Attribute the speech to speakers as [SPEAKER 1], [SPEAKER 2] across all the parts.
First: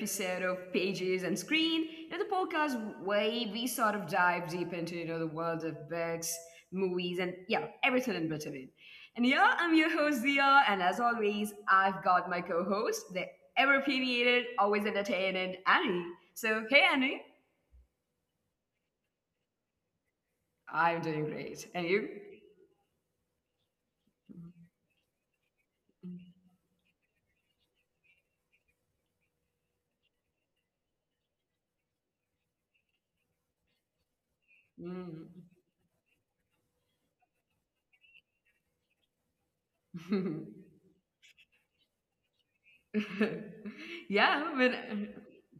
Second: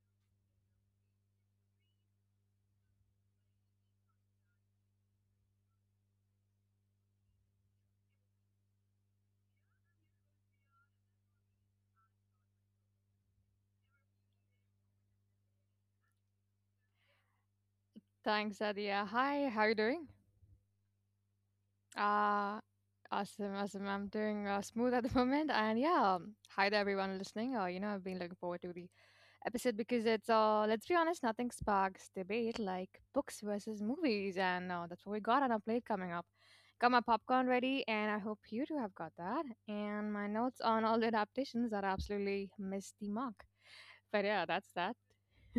[SPEAKER 1] episode of Pages and Screen, the podcast where we sort of dive deep into the world of books, movies, and yeah, everything in between. And yeah, I'm your host Zia, and as always, I've got my co-host, the ever opinionated, always entertaining Annie. So hey Annie,
[SPEAKER 2] Thanks, Adia. Hi, how are you doing?
[SPEAKER 1] I'm doing great, and you?
[SPEAKER 2] Uh, Awesome, awesome. I'm doing smooth at the moment. And yeah, hi to everyone listening. I've been looking forward to the episode because let's be honest, nothing sparks debate like books versus movies. And that's what we got on our plate coming up. Got my popcorn ready, and I hope you too have got that. And my
[SPEAKER 1] Mm.
[SPEAKER 2] notes on all the adaptations that absolutely missed the mark. But yeah,
[SPEAKER 1] Yeah,
[SPEAKER 2] that's
[SPEAKER 1] but
[SPEAKER 2] that.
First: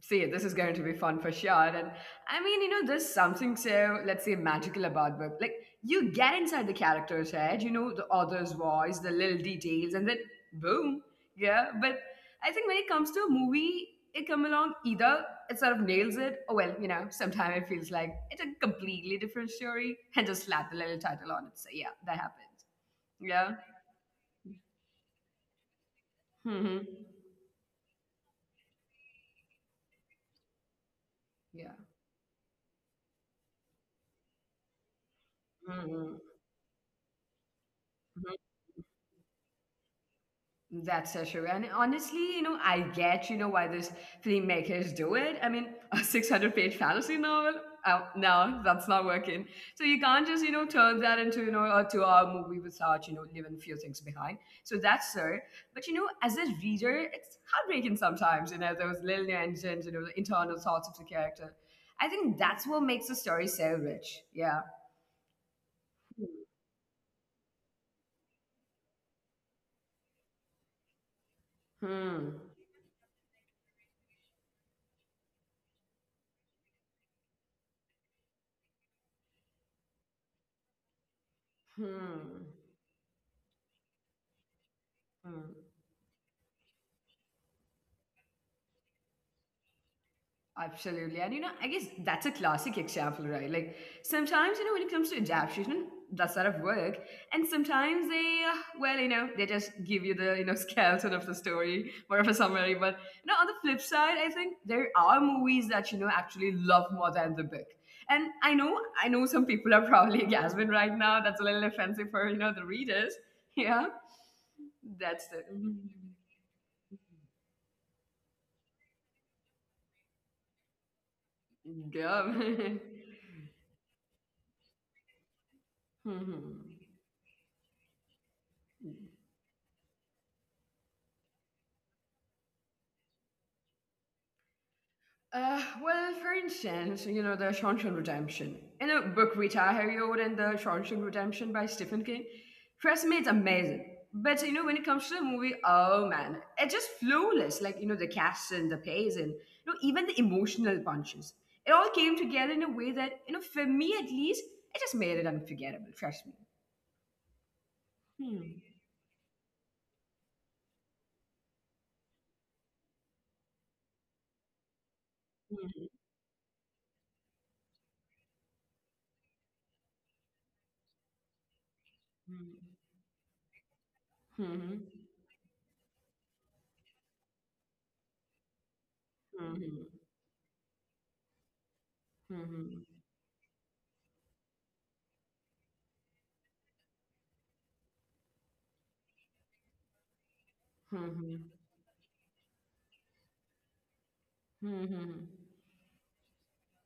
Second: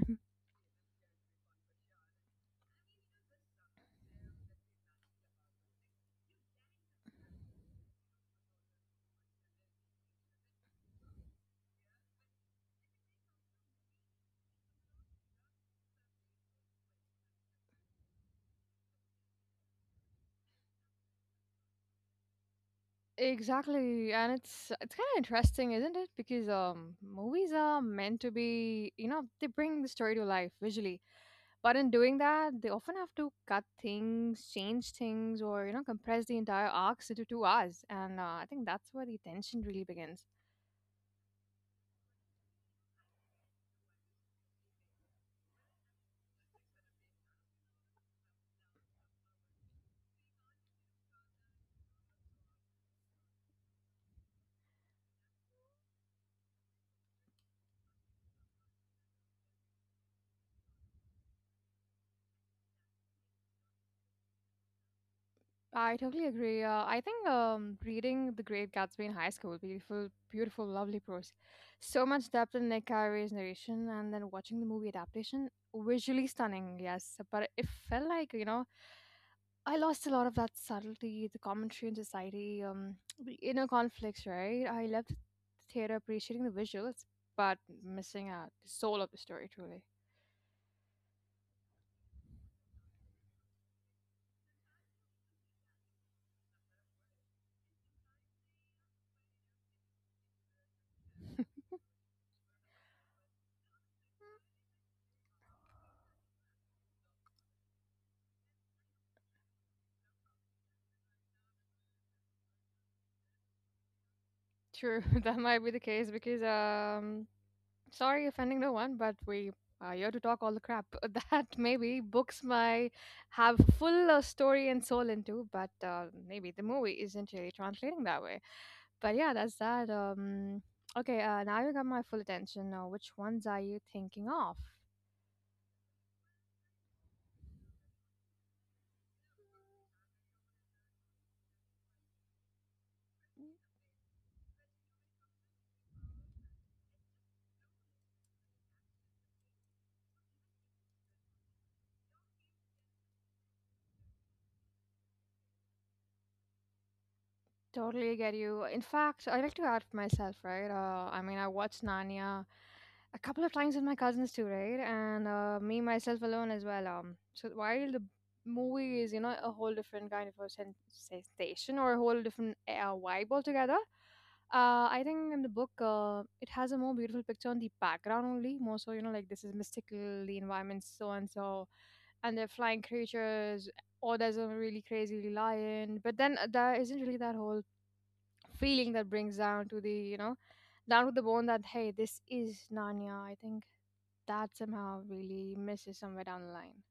[SPEAKER 1] see, this is going to be fun for sure. And I mean, you know, there's something so, let's say, magical about book. Like, you get inside the character's head, you know, the author's voice, the little details, and then boom. Yeah, but I think when it comes to a movie, it come along either it sort of nails it, or well, you know, sometimes it feels like it's a completely different story and just slap the little title on it. So yeah, that happens. Yeah.
[SPEAKER 2] Exactly, and it's kind of interesting, isn't it? Because
[SPEAKER 1] hmm
[SPEAKER 2] movies are meant to be, you know, they bring the story to life visually, but
[SPEAKER 1] Yeah.
[SPEAKER 2] in doing that, they often have to cut things, change things, or you know,
[SPEAKER 1] Mhm.
[SPEAKER 2] compress the entire arcs into 2 hours, and I think that's where the tension really begins.
[SPEAKER 1] That's so true. And honestly, you know, I get, you know, why these filmmakers do it. I mean, a 600-page fantasy novel? Oh, no, that's not working. So you can't just, you know, turn that into, you know, a 2 hour movie without, you know, leaving a few things behind. So that's so. But, you know, as a reader, it's heartbreaking sometimes, you know, those little nuances, you know, the internal thoughts of the character. I think that's what makes the story so rich. Yeah.
[SPEAKER 2] I totally agree. I think reading The Great Gatsby in high school, beautiful, beautiful, lovely prose, so
[SPEAKER 1] Hmm.
[SPEAKER 2] much depth in Nick Carraway's narration, and then watching the movie adaptation, visually stunning, yes, but it felt like you know I lost a lot of that subtlety, the commentary in
[SPEAKER 1] Hmm.
[SPEAKER 2] society, the inner conflicts, right? I left the
[SPEAKER 1] Hmm.
[SPEAKER 2] theater appreciating the visuals, but missing out the soul of the story, truly.
[SPEAKER 1] Absolutely. And you know, I guess that's a classic example, right? Like sometimes, you know, when it comes to adaptation, that's out of work. And sometimes they well, you know, they just give you the, you know, skeleton of the story, more of a summary. But, you know, on the flip side, I think there are movies that, you know, actually love more than the book. And I know some people are probably gasping right now. That's a little offensive for, you know, the readers. Yeah.
[SPEAKER 2] True,
[SPEAKER 1] That's
[SPEAKER 2] that
[SPEAKER 1] the,
[SPEAKER 2] might be the case because Sorry, offending no one, but we are here to talk all the crap that maybe
[SPEAKER 1] yeah.
[SPEAKER 2] books might have full story and soul into, but maybe the
[SPEAKER 1] Mhm.
[SPEAKER 2] movie isn't really translating that way. But yeah, that's that. Okay, Now you got my full attention. Now, which ones are you thinking of?
[SPEAKER 1] Well, for instance, you know, the Shawshank Redemption. In a book, Rita Hayworth and the Shawshank Redemption by Stephen King, trust me, it's amazing. But, you know, when it comes to the movie, oh man, it's just flawless. Like, you know, the cast and the pace and, you know, even the emotional punches. It all came together in a way that, you know, for me at least, it just made it unforgettable. Trust me.
[SPEAKER 2] Totally get you.
[SPEAKER 1] Hmm.
[SPEAKER 2] In fact, I like to add myself, right? I mean, I watched Narnia a couple of times with my cousins too, right? And me myself alone as well. So while the movie is you know a whole different kind of a sensation or a whole different
[SPEAKER 1] Hmm.
[SPEAKER 2] vibe altogether,
[SPEAKER 1] Hmm. Hmm.
[SPEAKER 2] I think in the book it has a more beautiful picture on the background only, more so you know like this is
[SPEAKER 1] Hmm.
[SPEAKER 2] mystical, the environment so and so, and they're flying
[SPEAKER 1] Hmm.
[SPEAKER 2] creatures. Or there's a really crazy lion, but then there isn't really that whole feeling that brings down to the you know down to
[SPEAKER 1] Hmm.
[SPEAKER 2] the bone
[SPEAKER 1] Hmm.
[SPEAKER 2] that hey, this is Narnia. I think that
[SPEAKER 1] Hmm.
[SPEAKER 2] somehow
[SPEAKER 1] Hmm.
[SPEAKER 2] really misses somewhere down the line.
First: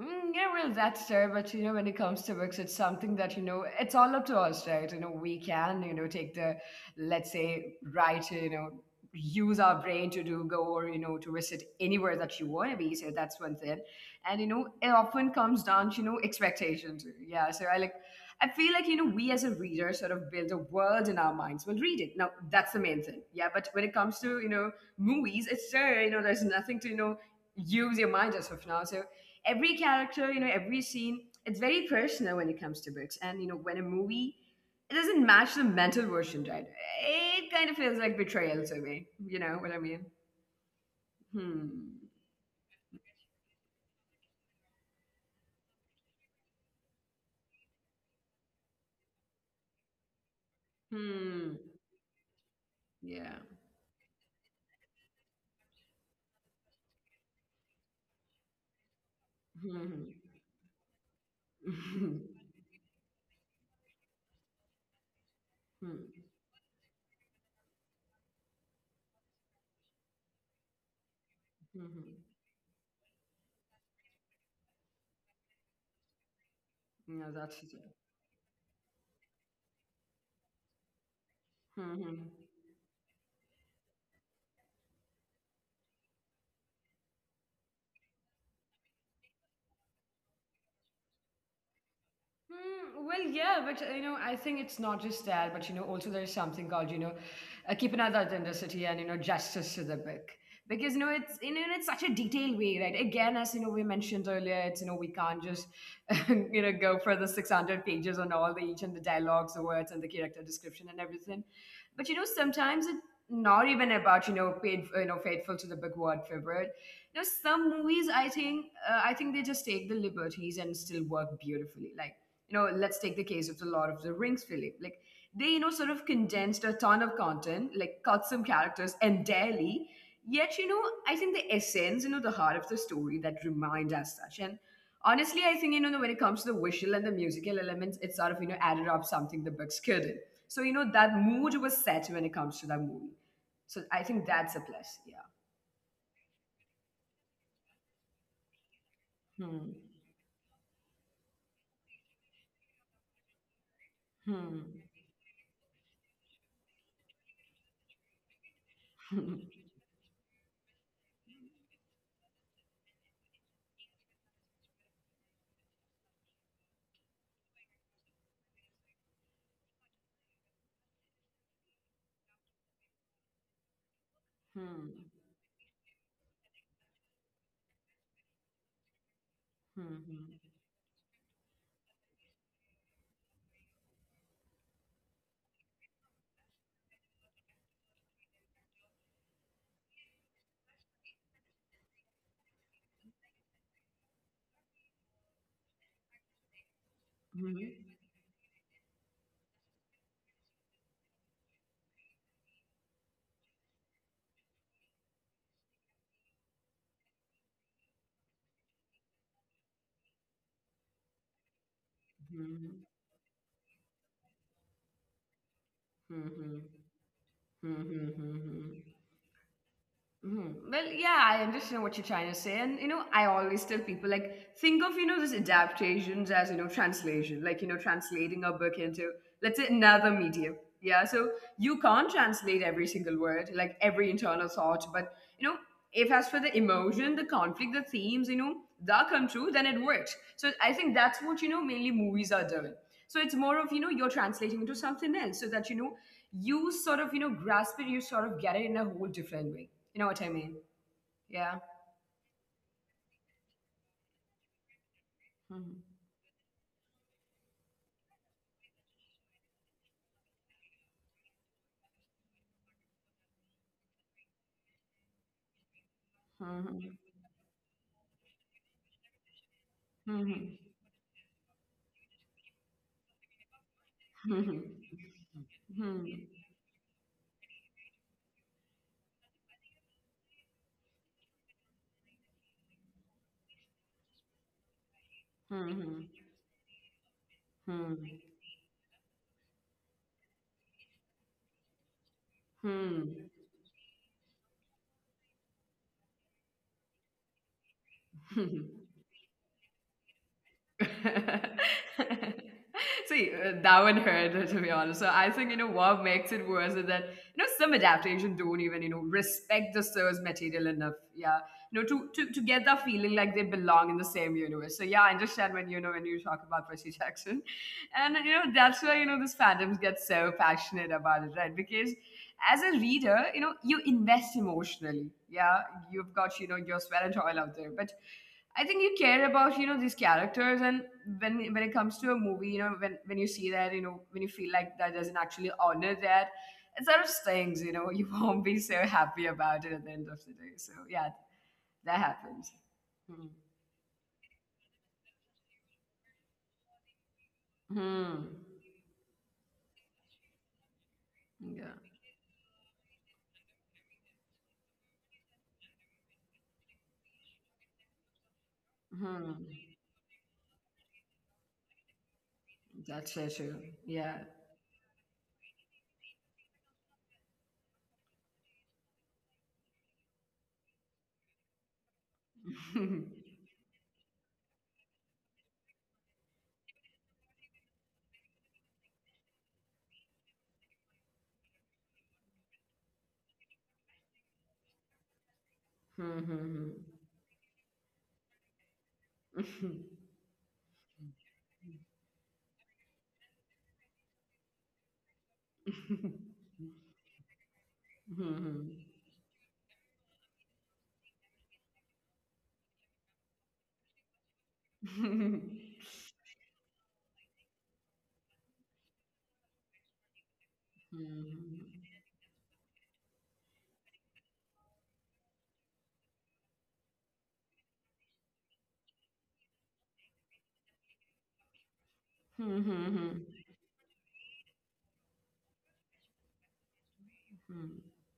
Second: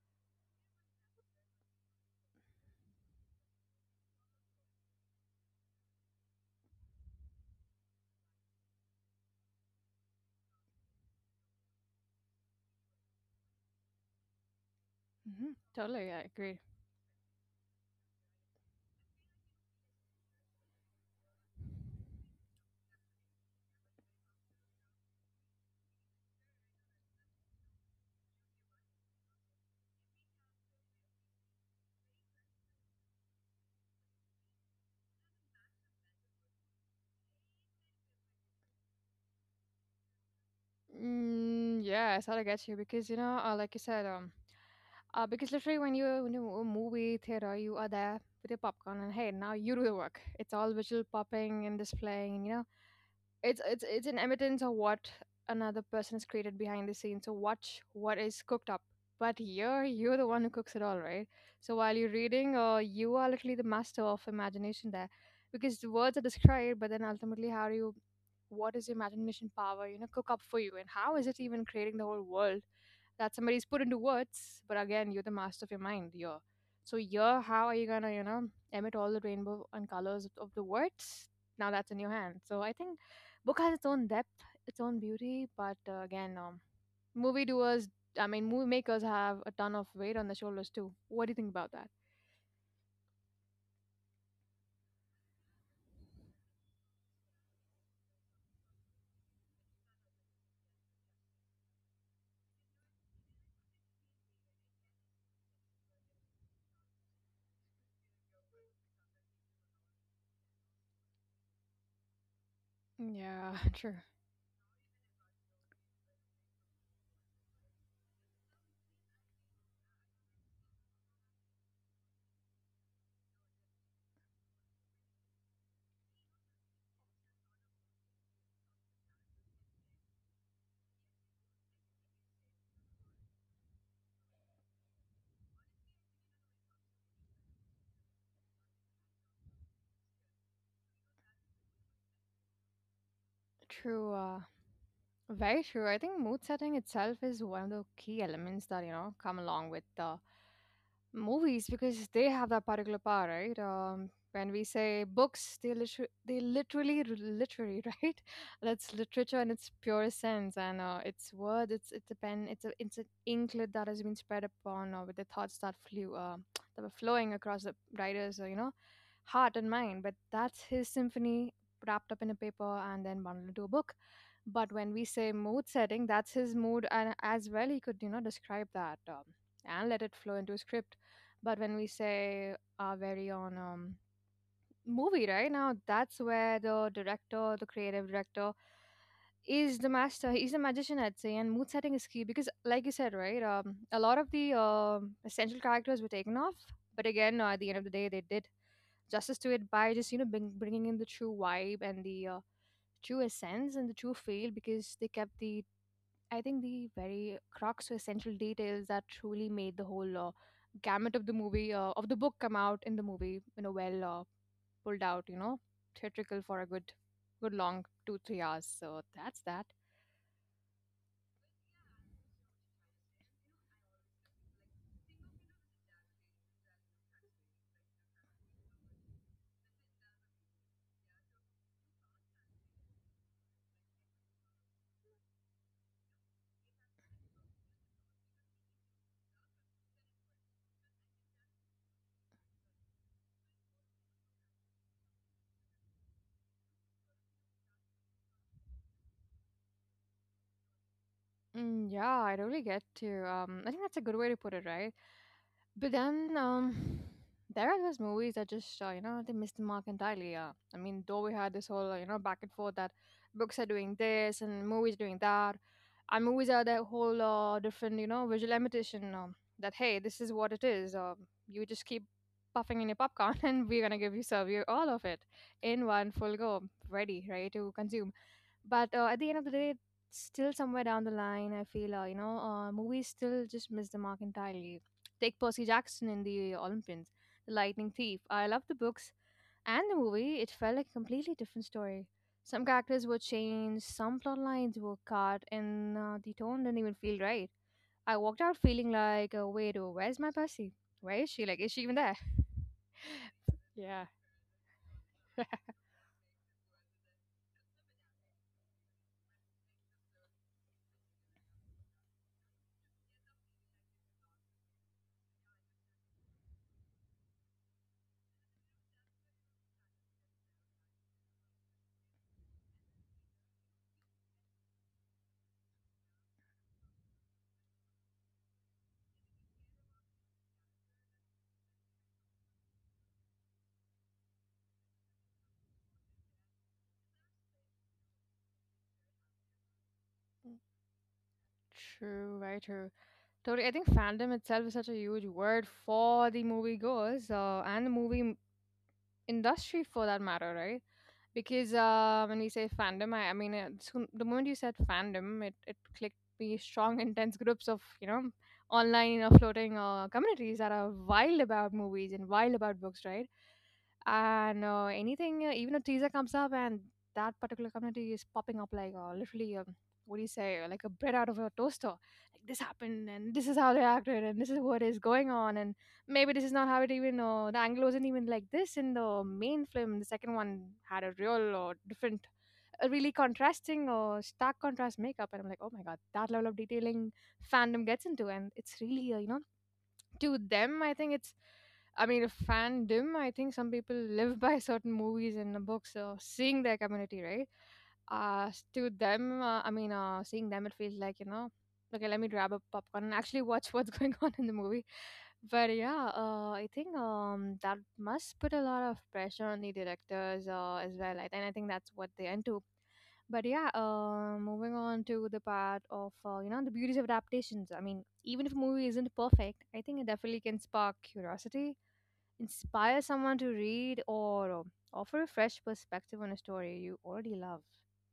[SPEAKER 1] Mm, yeah, well, that's fair. But you know, when it comes to books, it's something that you know, it's all up to us, right? You know, we can, you know, take the, let's say, right, you know, use our brain to do go or you know to visit anywhere that you want to be. So that's one thing, and you know, it often
[SPEAKER 2] hmm
[SPEAKER 1] comes down to
[SPEAKER 2] Totally, I agree.
[SPEAKER 1] expectations. Yeah, so I like, I feel like you know, we as a reader sort of build a world in our minds while reading. Now that's the main thing. Yeah, but when it comes to movies, it's there. You know, there's nothing to use your mind as of now. So every character, you know, every scene, it's very personal when it comes to books. And, you know, when a movie it doesn't match the mental version, right? It kind of feels like betrayal to me. You know what I mean?
[SPEAKER 2] Mm,
[SPEAKER 1] Hmm.
[SPEAKER 2] yeah, I sort of get you because you know, like you said, because literally, when you a movie theater, you are there with your popcorn, and hey, now you do the work. It's all visual
[SPEAKER 1] Hmm.
[SPEAKER 2] popping and displaying. You know,
[SPEAKER 1] Yeah.
[SPEAKER 2] it's an evidence of what another person has created behind the scenes, so watch what is cooked up, but you're
[SPEAKER 1] Hmm.
[SPEAKER 2] you're the one who cooks it all right. So while you're
[SPEAKER 1] Hmm.
[SPEAKER 2] reading, you are literally the master of imagination there, because the words are
[SPEAKER 1] Hmm.
[SPEAKER 2] described, but then ultimately how do you, what is the imagination power you know cook up for you, and how is it even creating
[SPEAKER 1] Hmm.
[SPEAKER 2] the whole
[SPEAKER 1] Hmm.
[SPEAKER 2] world that somebody's put into words? But again, you're the master of your mind, you're, so you're
[SPEAKER 1] Yeah,
[SPEAKER 2] how are
[SPEAKER 1] that's it.
[SPEAKER 2] you gonna you know emit all the rainbow and colors of the words. Now that's in your
[SPEAKER 1] Hmm.
[SPEAKER 2] hand.
[SPEAKER 1] hmm.
[SPEAKER 2] So I think book has its own depth, its own beauty, but again movie doers I mean movie makers have a ton of weight on their shoulders too. What do you think about that?
[SPEAKER 1] Hmm, well, yeah, but you know, I think it's not just that, but you know, also there is something called keep another authenticity and you know, justice to the book because it's it's such a detailed way, right? Again, as you know, we mentioned earlier, it's you know we can't just you know go for the 600 pages on all the each and the dialogues, the words, and the character description and everything, but you know sometimes it's
[SPEAKER 2] Yeah,
[SPEAKER 1] not
[SPEAKER 2] true.
[SPEAKER 1] even about you know paid you know faithful to the book word favorite. You know, some movies I think they just take the liberties and still work beautifully, like you know let's take the case of the Lord of the Rings philip like they you know sort of condensed a ton of content like cut some characters entirely yet you know I think the essence you know the heart of the story that remained as such and honestly I think you know when it comes to the visual and the musical elements it sort of you know added up something the books couldn't so you know that mood was set when it comes to that movie so I
[SPEAKER 2] true
[SPEAKER 1] think
[SPEAKER 2] uh,
[SPEAKER 1] that's a plus yeah.
[SPEAKER 2] Very true. I think mood setting itself is one of the key elements that, you know, come along with
[SPEAKER 1] Hmm.
[SPEAKER 2] the movies, because they have that particular power, right? When we say
[SPEAKER 1] Hmm.
[SPEAKER 2] books, they literally, literary, right? That's literature in its purest sense, and it's word, it's a pen, it's an inklet that has been spread upon with the thoughts that flew, that were flowing across the writer's, heart and mind. But that's his symphony wrapped up in a paper and then bundled into a book. But when
[SPEAKER 1] Hmm.
[SPEAKER 2] we say mood setting, that's his mood, and as well, he could, you know, describe that and let it flow into a
[SPEAKER 1] Hmm.
[SPEAKER 2] script. But when we say our very own movie right now, that's where the director, the creative director, is the master. He's a magician, I'd say, and mood setting is key because like you said right a lot of the essential characters were taken off, but again at the end of the
[SPEAKER 1] Hmm.
[SPEAKER 2] day
[SPEAKER 1] Hmm.
[SPEAKER 2] they did justice to it by just you know bringing in the true vibe and the true essence and the true feel, because they kept the, I think, the very crux or essential details that truly made the whole gamut of the movie of the book come
[SPEAKER 1] Hmm.
[SPEAKER 2] out in the
[SPEAKER 1] Hmm.
[SPEAKER 2] movie. You know, pulled out you know theatrical for a
[SPEAKER 1] Hmm.
[SPEAKER 2] good
[SPEAKER 1] Hmm.
[SPEAKER 2] good long two
[SPEAKER 1] Hmm.
[SPEAKER 2] three hours so
[SPEAKER 1] Hmm.
[SPEAKER 2] that's that.
[SPEAKER 1] Mhm. Well, yeah, I understand what you're trying to say, and you know, I always tell people like think of you know these adaptations as you know translation, like you know translating a book into let's say another medium. Yeah, so you can't translate every single word, like every internal thought, but you know, if as for the emotion, the conflict, the themes, you know, that come true, then it works. So I think that's what you know mainly movies are doing so it's more of you know you're translating into something else so that you know you sort of you know grasp it you sort of get it in a whole different way you know what I mean yeah.
[SPEAKER 2] Mm, yeah, I really get to. I think that's a good way to put it, right?
[SPEAKER 1] Mhm.
[SPEAKER 2] But then, there are those movies that just, they missed the mark entirely. Yeah, I mean, though we had this whole, back and forth that books are doing this and movies doing that, and movies are that whole different, you know, visual imitation. That hey,
[SPEAKER 1] Mhm.
[SPEAKER 2] this is what it
[SPEAKER 1] Mhm.
[SPEAKER 2] is. You just keep puffing in your popcorn, and we're gonna give you serve
[SPEAKER 1] Mhm.
[SPEAKER 2] you all of it in one
[SPEAKER 1] Mhm.
[SPEAKER 2] full go, ready to consume, but at the end of the day, still somewhere down the line I feel movies still just miss the mark entirely. Take Percy Jackson in the Olympians, The Lightning
[SPEAKER 1] Mhm.
[SPEAKER 2] Thief. I love the books, and the movie, it felt like a completely different story. Some characters were
[SPEAKER 1] Mhm.
[SPEAKER 2] changed, some plot lines were cut, and the tone didn't even feel right. I walked out
[SPEAKER 1] Mhm.
[SPEAKER 2] feeling like wait, oh, where's my Percy? Where is she? Like is she even there?
[SPEAKER 1] See, that one
[SPEAKER 2] Yeah.
[SPEAKER 1] hurt, to be honest. So I think, you know, what makes it worse is that, you know, some adaptation don't even, you know, respect the source material enough. Yeah. You know, to get that feeling like they belong in the same universe. So yeah, I understand when, you know, when you talk about Percy Jackson. And, you know, that's why, you know, this fandoms get so passionate about it, right? Because as a reader, you know, you invest emotionally. Yeah, you've got, you know, your sweat and toil out there. But I think you care about, you know, these characters. And when it comes to a movie, you know, when you see that, you know, when you feel like that doesn't actually honor that, it sort of stings, you know, you won't be so happy about it at the end of the day. So, yeah, that
[SPEAKER 2] true
[SPEAKER 1] happens.
[SPEAKER 2] Very true.
[SPEAKER 1] Hmm.
[SPEAKER 2] Totally. I think fandom itself is such a huge word for the moviegoers and the movie
[SPEAKER 1] Hmm.
[SPEAKER 2] industry for that matter, right? Because
[SPEAKER 1] Yeah.
[SPEAKER 2] when we say fandom, I mean, soon, the moment you said fandom, it clicked me strong, intense groups of, you know, online or
[SPEAKER 1] Hmm.
[SPEAKER 2] floating communities that are wild about movies and wild about books,
[SPEAKER 1] That's
[SPEAKER 2] right?
[SPEAKER 1] so true. Yeah.
[SPEAKER 2] And anything, even a teaser comes up, and that particular community is popping up like literally, what do you say, like a bread out of a toaster. Like this
[SPEAKER 1] Hmm.
[SPEAKER 2] happened and this is how they acted and this is what is going on. And maybe this is not how it even the angle wasn't even like this in the main film. The second one had a real different, a really contrasting or stark contrast makeup, and I'm like oh my god, that level of
[SPEAKER 1] Hmm.
[SPEAKER 2] detailing fandom gets into, and it's really
[SPEAKER 1] Hmm.
[SPEAKER 2] to them I think it's, I mean fandom, I think some people live by certain movies and the books. So seeing their community, right,
[SPEAKER 1] Mhm.
[SPEAKER 2] to them I mean seeing them it feels like you know okay let me grab a popcorn and actually watch what's going on in the movie.
[SPEAKER 1] Mhm.
[SPEAKER 2] But yeah I think that must put a lot of pressure on the directors as well. And I think
[SPEAKER 1] Mhm.
[SPEAKER 2] that's what they're into. But yeah moving on to the part of the beauties of adaptations, I mean even if a movie isn't perfect, I think it definitely can spark curiosity, inspire
[SPEAKER 1] Mhm.
[SPEAKER 2] someone to read or offer a fresh perspective on a story you already love.
[SPEAKER 1] Hmm.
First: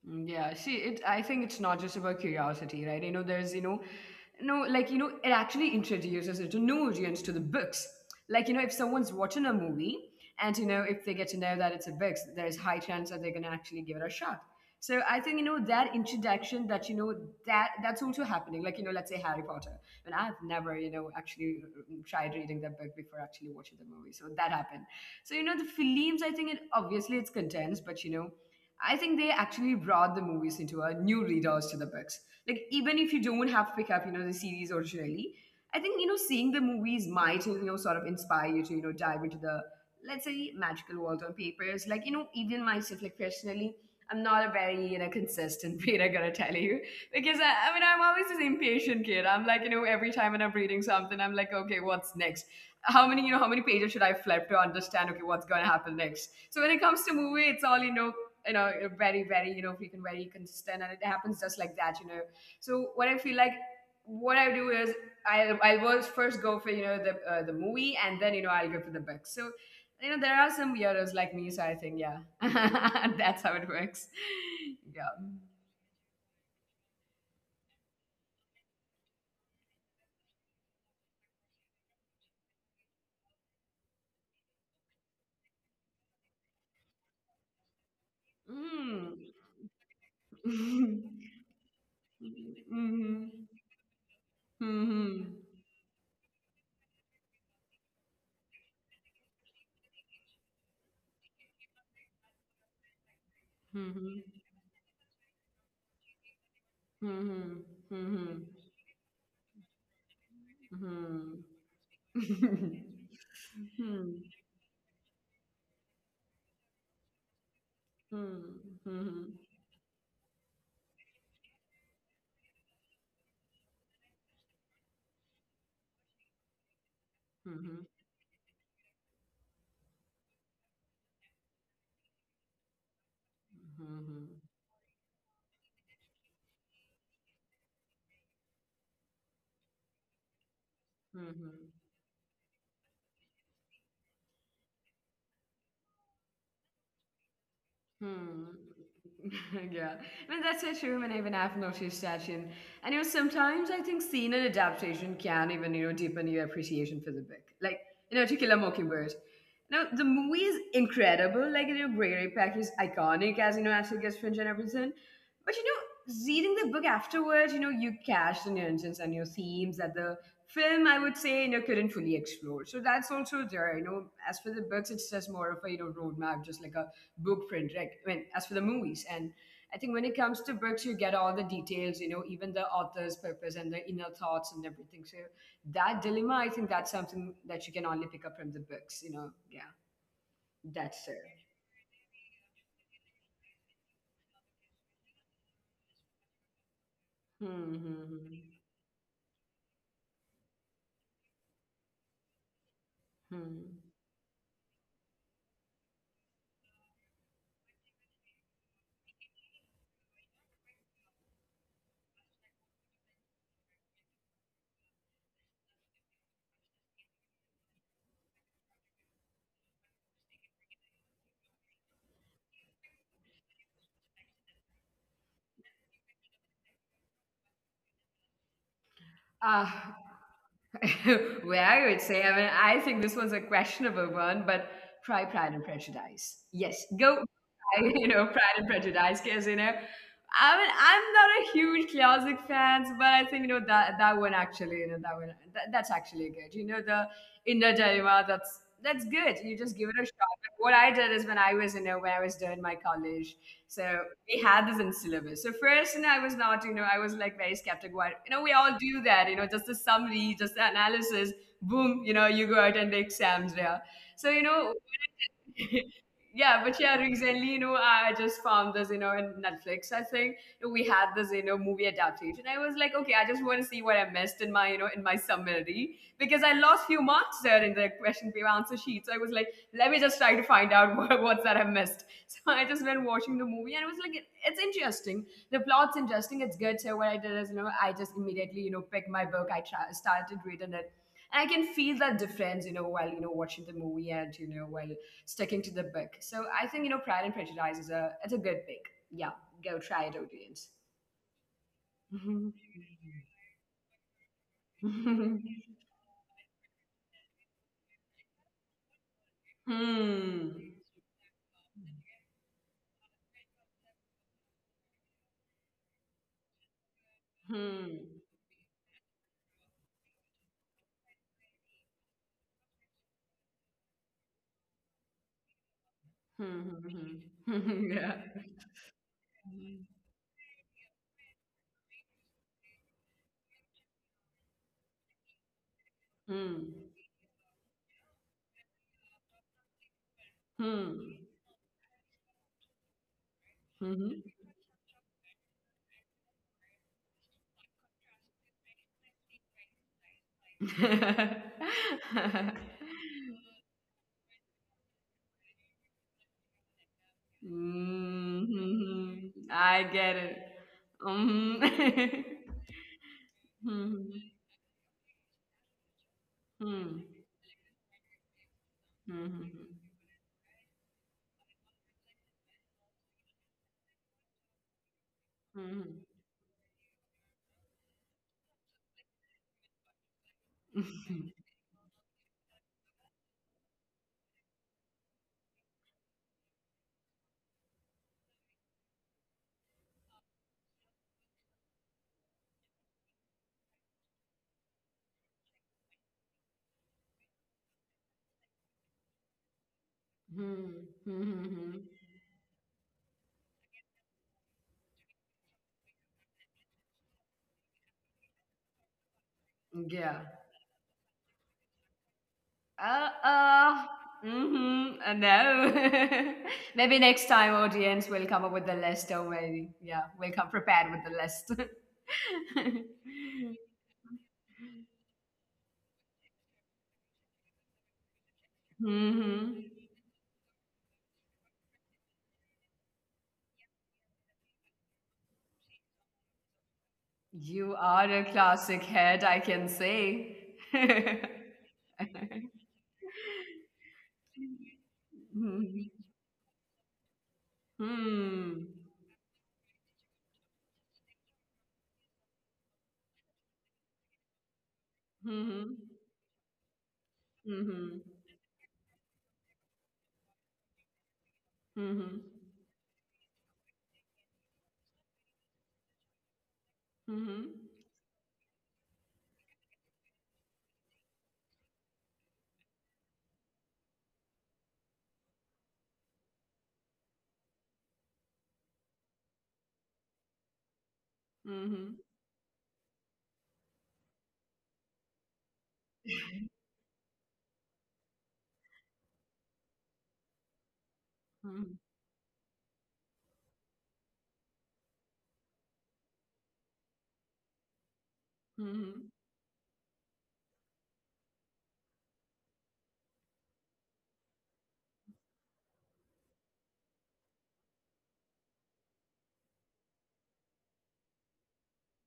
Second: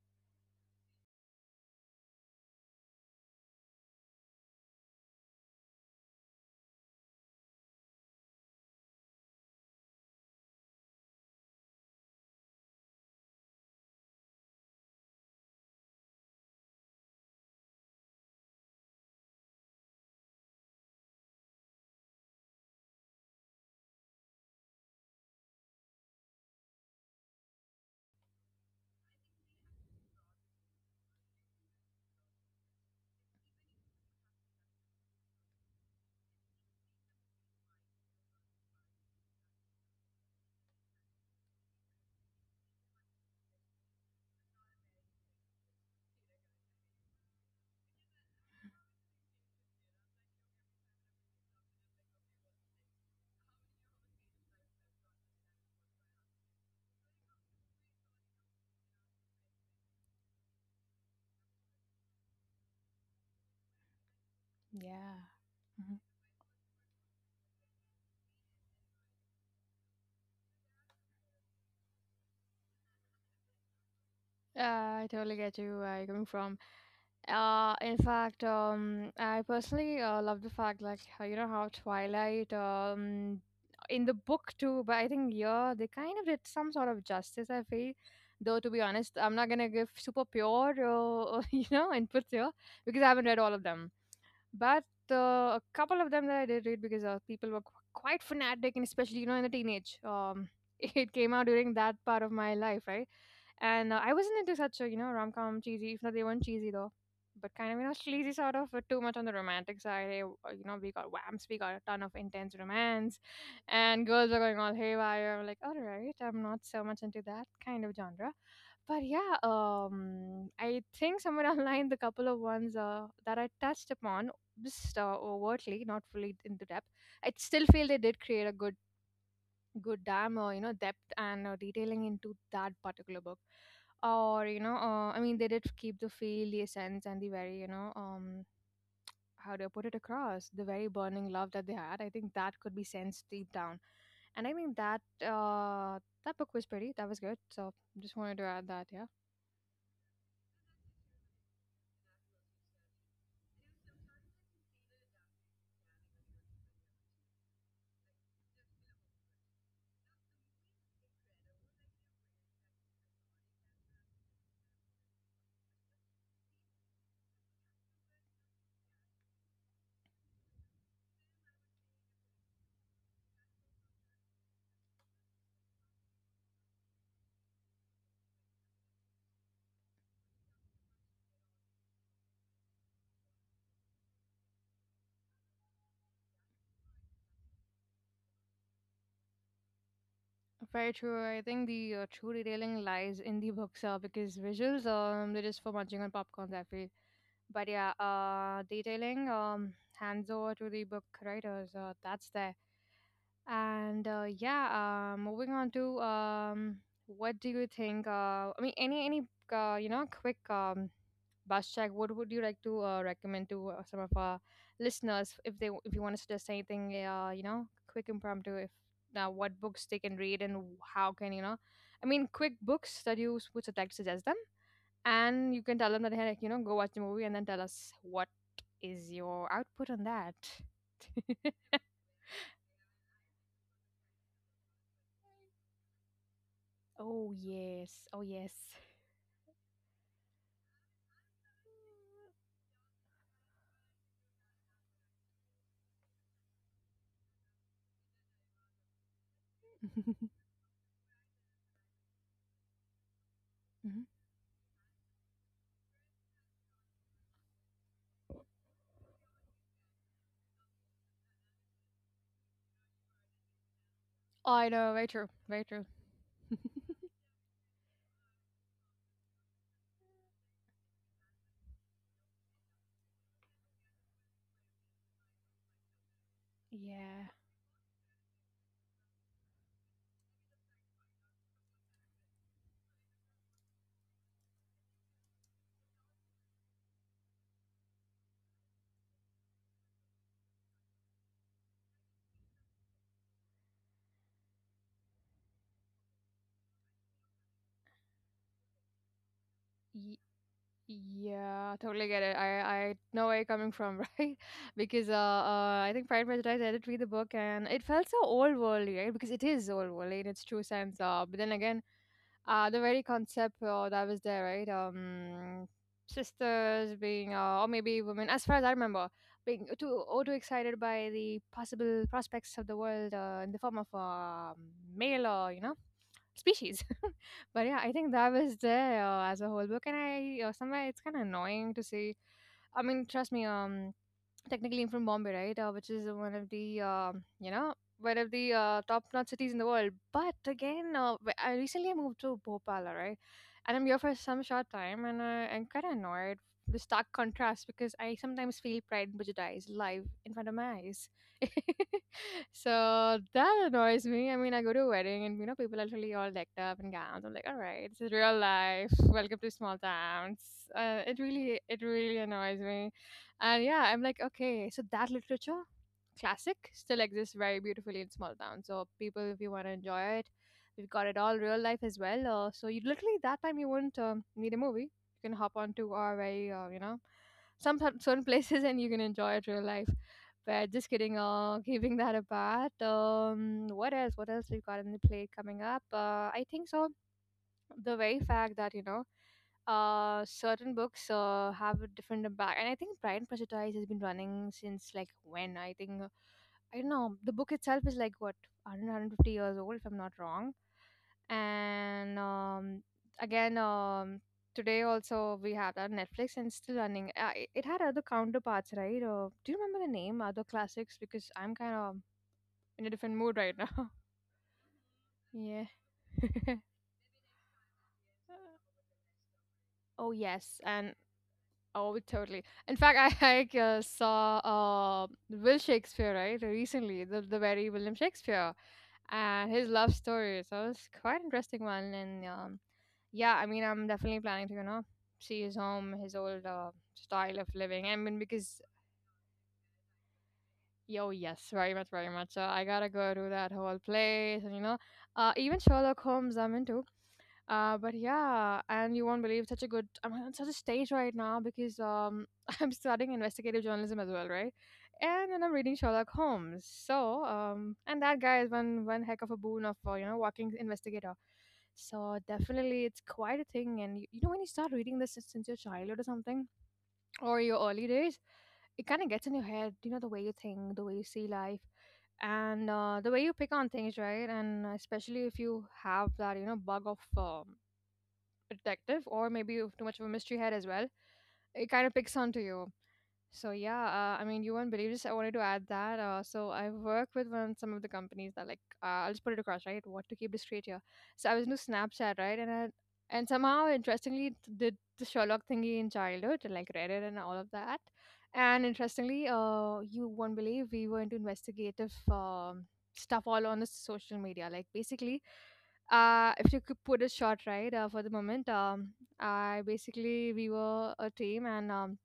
[SPEAKER 1] Mm, yeah, see, it. I think it's not just about curiosity, right? You know, there's, you know, no, like, you know, it actually introduces a new audience to the books. Like, you know, if someone's watching a movie and, you know, if they get to know that it's a book, there's high chance that they're going to actually give it a shot. So I think, you know, that introduction that, you know, that that's also happening. Like, you know, let's say Harry Potter. And I've never, you know, actually tried reading that book before actually watching the movie. So that happened. So, you know, the films, I think it obviously it's contents, but, you know, I think they actually brought the movies into a new readers to the books. Like even if you don't have to pick up, you know, the series originally, I think you know seeing the movies might you know sort of inspire you to you know dive into the let's say magical world on papers. Like you know even myself like personally, I'm not a very you know consistent reader. I gotta tell you because I mean I'm always this impatient kid. I'm like you know every time when I'm reading something, I'm like okay what's next? How many you know how many pages should I flip to understand okay what's going to happen next so when it comes to movie it's all you know very you know freaking very consistent and it happens just like that you know so what I feel like what I do is
[SPEAKER 2] Yeah.
[SPEAKER 1] I will
[SPEAKER 2] Mhm.
[SPEAKER 1] first go for you know the movie and then you know I'll go for the book so you know there are some weirdos like me so I think yeah. That's how it works yeah.
[SPEAKER 2] I totally get you where you're coming from. In fact, I personally love the fact, like you know how Twilight, in the book too, but I think yeah, they kind of did some sort of justice. I feel, though, to be honest,
[SPEAKER 1] Mm.
[SPEAKER 2] I'm not gonna give super pure, you know, inputs here because I haven't read
[SPEAKER 1] Mhm.
[SPEAKER 2] all of them. But
[SPEAKER 1] Mhm.
[SPEAKER 2] a couple of them that I did read because people were quite fanatic, and especially you know in the teenage, it came out during that part of my life, right? And I
[SPEAKER 1] Mhm.
[SPEAKER 2] wasn't into such a, you know, rom com cheesy, if not they weren't cheesy though, but
[SPEAKER 1] Mhm.
[SPEAKER 2] kind of, you know, cheesy
[SPEAKER 1] Mhm.
[SPEAKER 2] sort of, too much on the romantic side. We got
[SPEAKER 1] Mhm.
[SPEAKER 2] whams, we got a ton of intense
[SPEAKER 1] Mhm.
[SPEAKER 2] romance, and
[SPEAKER 1] Mhm.
[SPEAKER 2] girls were going all haywire. I'm like, all right, I'm not so much into that kind of genre.
[SPEAKER 1] Mhm.
[SPEAKER 2] But
[SPEAKER 1] Mhm.
[SPEAKER 2] I think somewhere online, the couple of ones that I touched upon, just overtly, not fully into depth, I still
[SPEAKER 1] Mhm.
[SPEAKER 2] feel they did create a good good damn you know depth and detailing into that particular book or I mean they did keep the feel, the essence, and the very how do I put it across, the very burning love that
[SPEAKER 1] Mhm.
[SPEAKER 2] they had. I think that could be sensed deep down, and I think that book was pretty that was good. So just wanted
[SPEAKER 1] Mhm.
[SPEAKER 2] to add that yeah
[SPEAKER 1] Yeah, I mean that's so true. And even I've noticed that, and you know, sometimes I think seeing an adaptation can even you know deepen your appreciation for the book. Like you know, To Kill a Mockingbird. Now the movie is incredible. Like Gregory Peck is iconic as as it gets Finch and everything. But reading the book afterwards, you catch the nuances and your themes that the film, I would say, couldn't fully explore. So that's also there. As for the books, it's just more of a, roadmap, just like a book print, right? I mean, as for the movies. And I think when it comes to books, you get all the details, even the author's purpose and the inner thoughts and everything. So that dilemma, I think that's something that you can only pick up from the books. Yeah,
[SPEAKER 2] Very
[SPEAKER 1] that's it.
[SPEAKER 2] true. I think the true detailing lies in the books, because visuals they're just for munching on popcorns, I feel. But
[SPEAKER 1] Hmm,
[SPEAKER 2] yeah,
[SPEAKER 1] hmm, hmm.
[SPEAKER 2] detailing hands over to the book writers. That's there.
[SPEAKER 1] Hmm.
[SPEAKER 2] And moving on to, what do you think? I mean, any you know quick bus check. What would you like to recommend to some of our listeners if you want to suggest anything? You know, quick impromptu. If Now what books they can read, and how can you know? I mean, quick books that you would like to suggest them, and you can tell them that, hey, like, you know, go watch the movie, and then tell us what is your
[SPEAKER 1] Ah,
[SPEAKER 2] output on that.
[SPEAKER 1] where I would say, I mean, I think this was a questionable one, but try Pride and Prejudice. Yes, go,
[SPEAKER 2] Oh yes, oh
[SPEAKER 1] Pride
[SPEAKER 2] yes.
[SPEAKER 1] and Prejudice, because, I mean, I'm not a huge classic fans, but I think, that that one actually, that one, that's actually good. The Inder Jariwal. That's good. You just give it a shot. But what I did is when I was, when I was doing my college, so
[SPEAKER 2] Mhm.
[SPEAKER 1] we had this in syllabus. So first, I was not, I was like very skeptical. We all do that, just the summary, just the analysis, boom, you go out and the exams there. So,
[SPEAKER 2] Oh, I know, very true, very true.
[SPEAKER 1] yeah, but yeah, recently, I just found this, in Netflix, I think. We had this, movie adaptation. I was like, okay, I just want to see what I missed in my, in my summary because I lost few
[SPEAKER 2] Yeah,
[SPEAKER 1] marks there in the question paper answer sheet. So I was like, let me just try to find out what's that I missed. So I just went watching the movie and it was like, it's interesting. The plot's interesting. It's good. So what I did is, I just immediately, picked my book. I started reading it. And I can feel that difference, while, watching the movie and, while sticking to the book. So I think Pride and Prejudice is a it's a good pick. Yeah, go try it, audience.
[SPEAKER 2] yeah, totally get it.
[SPEAKER 1] Hmm.
[SPEAKER 2] I know where you're coming from, right? Because
[SPEAKER 1] Hmm.
[SPEAKER 2] I think Pride and Prejudice, I did read the book and it felt so old worldly, right? Because it is old worldly in
[SPEAKER 1] Hmm.
[SPEAKER 2] its true sense. But then again, the very concept that was there, right? Sisters being, or maybe women, as far as I remember, being too, or too excited by the possible prospects of the world in the form of male, or you know,
[SPEAKER 1] Hmm.
[SPEAKER 2] species.
[SPEAKER 1] Hmm.
[SPEAKER 2] But yeah,
[SPEAKER 1] Hmm.
[SPEAKER 2] I
[SPEAKER 1] Yeah.
[SPEAKER 2] think that was there as a whole book, and I somewhere it's kind of annoying to see. I mean, trust me. Technically I'm from Bombay, right? Which is one of
[SPEAKER 1] Hmm.
[SPEAKER 2] the one of the top-notch cities in the world. But again,
[SPEAKER 1] Hmm.
[SPEAKER 2] I recently moved to Bhopal, right? And I'm here for
[SPEAKER 1] Mhm.
[SPEAKER 2] some short time, and I'm kind of annoyed the stark contrast, because I sometimes feel pride budgetized live in front of my eyes. So that annoys me. I mean, I go to a wedding, and you know, people are literally all decked up in gowns. I'm like, all right, this is real life.
[SPEAKER 1] Mhm.
[SPEAKER 2] Welcome to
[SPEAKER 1] I
[SPEAKER 2] small
[SPEAKER 1] get it.
[SPEAKER 2] towns. It
[SPEAKER 1] Um.
[SPEAKER 2] really, it really annoys me, and yeah, I'm like,
[SPEAKER 1] Mhm.
[SPEAKER 2] okay, so that literature, classic,
[SPEAKER 1] Mhm.
[SPEAKER 2] still exists very beautifully in small towns. So people, if you want to enjoy it, we've got it all real life as well. So you literally that time you will not need a movie. You can
[SPEAKER 1] Mhm.
[SPEAKER 2] hop
[SPEAKER 1] Mhm.
[SPEAKER 2] onto our very certain places and you can enjoy it real life. But just kidding.
[SPEAKER 1] Mhm.
[SPEAKER 2] Keeping that apart. What else? What else we've got in the plate coming up? I think so the very fact that certain books have a different impact, and I think Pride and Prejudice has been running since like when, I think, I don't know, the book itself is like what, 100 years old, if I'm not wrong.
[SPEAKER 1] Mhm. Mhm.
[SPEAKER 2] And again today also we have that on Netflix and still running. It it had other counterparts, right? Do you remember
[SPEAKER 1] Yeah.
[SPEAKER 2] the name, other classics, because I'm kind of
[SPEAKER 1] Uh,
[SPEAKER 2] in a different mood
[SPEAKER 1] uh,
[SPEAKER 2] right now.
[SPEAKER 1] mm-hmm. No.
[SPEAKER 2] Yeah.
[SPEAKER 1] Maybe next time, audience, we'll come up with the list, or maybe, yeah, we'll
[SPEAKER 2] Oh
[SPEAKER 1] come prepared
[SPEAKER 2] yes.
[SPEAKER 1] with the
[SPEAKER 2] And
[SPEAKER 1] list.
[SPEAKER 2] oh, totally. In fact, I saw Will Shakespeare, right, recently, the very William Shakespeare, and his
[SPEAKER 1] Mm-hmm.
[SPEAKER 2] love story. So it was quite interesting one. And yeah, I mean, I'm definitely planning to, you know, see his home, his old style of
[SPEAKER 1] You
[SPEAKER 2] living. I
[SPEAKER 1] are a
[SPEAKER 2] mean, because
[SPEAKER 1] classic head, I can say.
[SPEAKER 2] yo,
[SPEAKER 1] Hmm.
[SPEAKER 2] yes, very much, very much. So I gotta go to that whole place, and you know, even Sherlock Holmes I'm into. But
[SPEAKER 1] Hmm.
[SPEAKER 2] yeah, and you won't believe such a good. I'm on such a stage right now because I'm studying investigative journalism as well, right? And then I'm
[SPEAKER 1] Hmm.
[SPEAKER 2] reading Sherlock Holmes.
[SPEAKER 1] Hmm.
[SPEAKER 2] And that guy is one heck of a boon of you know, walking investigator.
[SPEAKER 1] Hmm.
[SPEAKER 2] So definitely, it's quite a thing. And you know, when you start reading this since your childhood or something,
[SPEAKER 1] Hmm.
[SPEAKER 2] or your early days, it kind of gets in your head, you know, the way you think, the way you see life, and the way you pick on things, right? And especially if you have that, you know, bug of detective, or maybe you have too much of a mystery head as well, it kind
[SPEAKER 1] Hmm.
[SPEAKER 2] of picks onto you. So yeah, I mean, you won't believe this. I wanted to add that. So I work with one some of the companies that like, I'll just put it across, right? What to keep it straight here. So I was into
[SPEAKER 1] Hmm.
[SPEAKER 2] Snapchat, right? And somehow interestingly did the Sherlock thingy in childhood and like read it and all of that. And
[SPEAKER 1] Hmm.
[SPEAKER 2] interestingly, you won't believe we were into investigative stuff all on the social media. Like basically, if you could put it short, right? For the moment, I basically we were a team, and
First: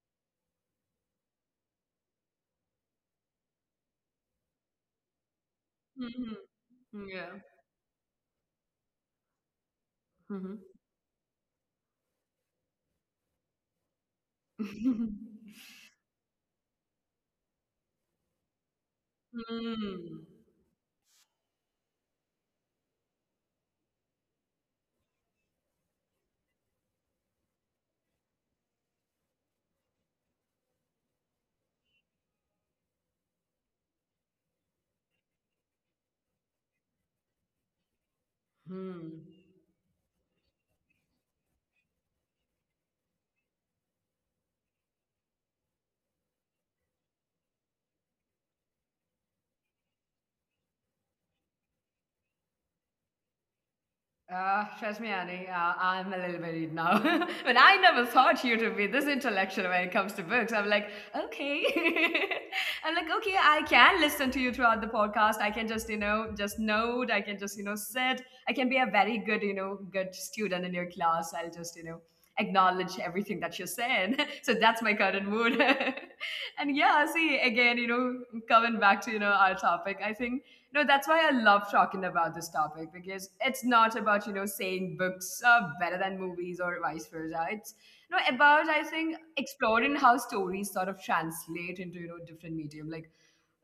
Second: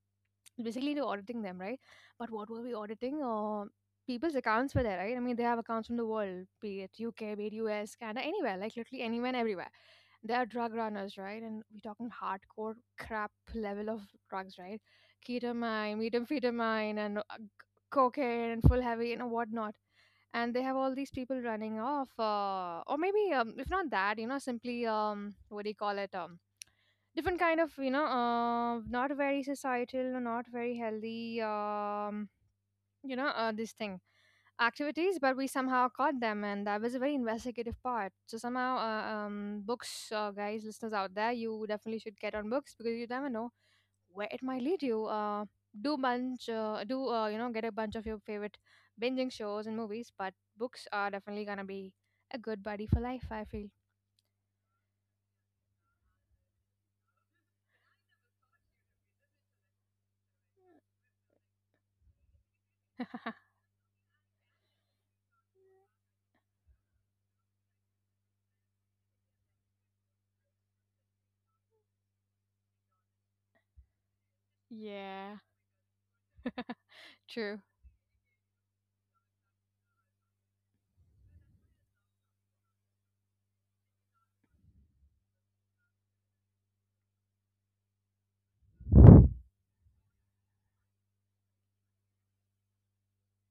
[SPEAKER 2] basically they were auditing them, right? But what were we auditing? People's accounts were there, right? I mean, they have accounts from the
[SPEAKER 1] Hmm.
[SPEAKER 2] world, be it
[SPEAKER 1] Yeah.
[SPEAKER 2] UK, be it US, Canada, anywhere, like literally anywhere and everywhere. They are
[SPEAKER 1] Hmm.
[SPEAKER 2] drug runners, right? And we're talking hardcore crap level of drugs, right? Ketamine, methamphetamine, and cocaine, and full heavy, and whatnot.
[SPEAKER 1] Hmm.
[SPEAKER 2] And they have all these people running off, or maybe if not that, you know, simply what do you call it? Different kind of, you know, not very societal, not very healthy, this thing activities. But we somehow caught them, and that was a very investigative part. So somehow,
[SPEAKER 1] Hmm.
[SPEAKER 2] books, guys, listeners out there, you definitely should get on books, because you never know where it might lead you. Do, you know, get a bunch of your favorite binging shows and movies, but books are definitely gonna be a good buddy for life, I feel.
[SPEAKER 1] Trust me, Annie, I'm a little worried now. But I never thought you to be this intellectual when it comes to books. I'm like, okay. I'm like, okay, I can listen to you throughout the podcast. I can just, just note. I can just, sit. I can be a very good student in your class. I'll just, acknowledge everything that you said. So that's my current
[SPEAKER 2] Yeah,
[SPEAKER 1] mood. And yeah, see,
[SPEAKER 2] true.
[SPEAKER 1] again, coming back to, our topic, I think. No, that's why I love talking about this topic because it's not about, saying books are better than movies or vice versa. It's about I think exploring how stories sort of translate into, different medium. Like,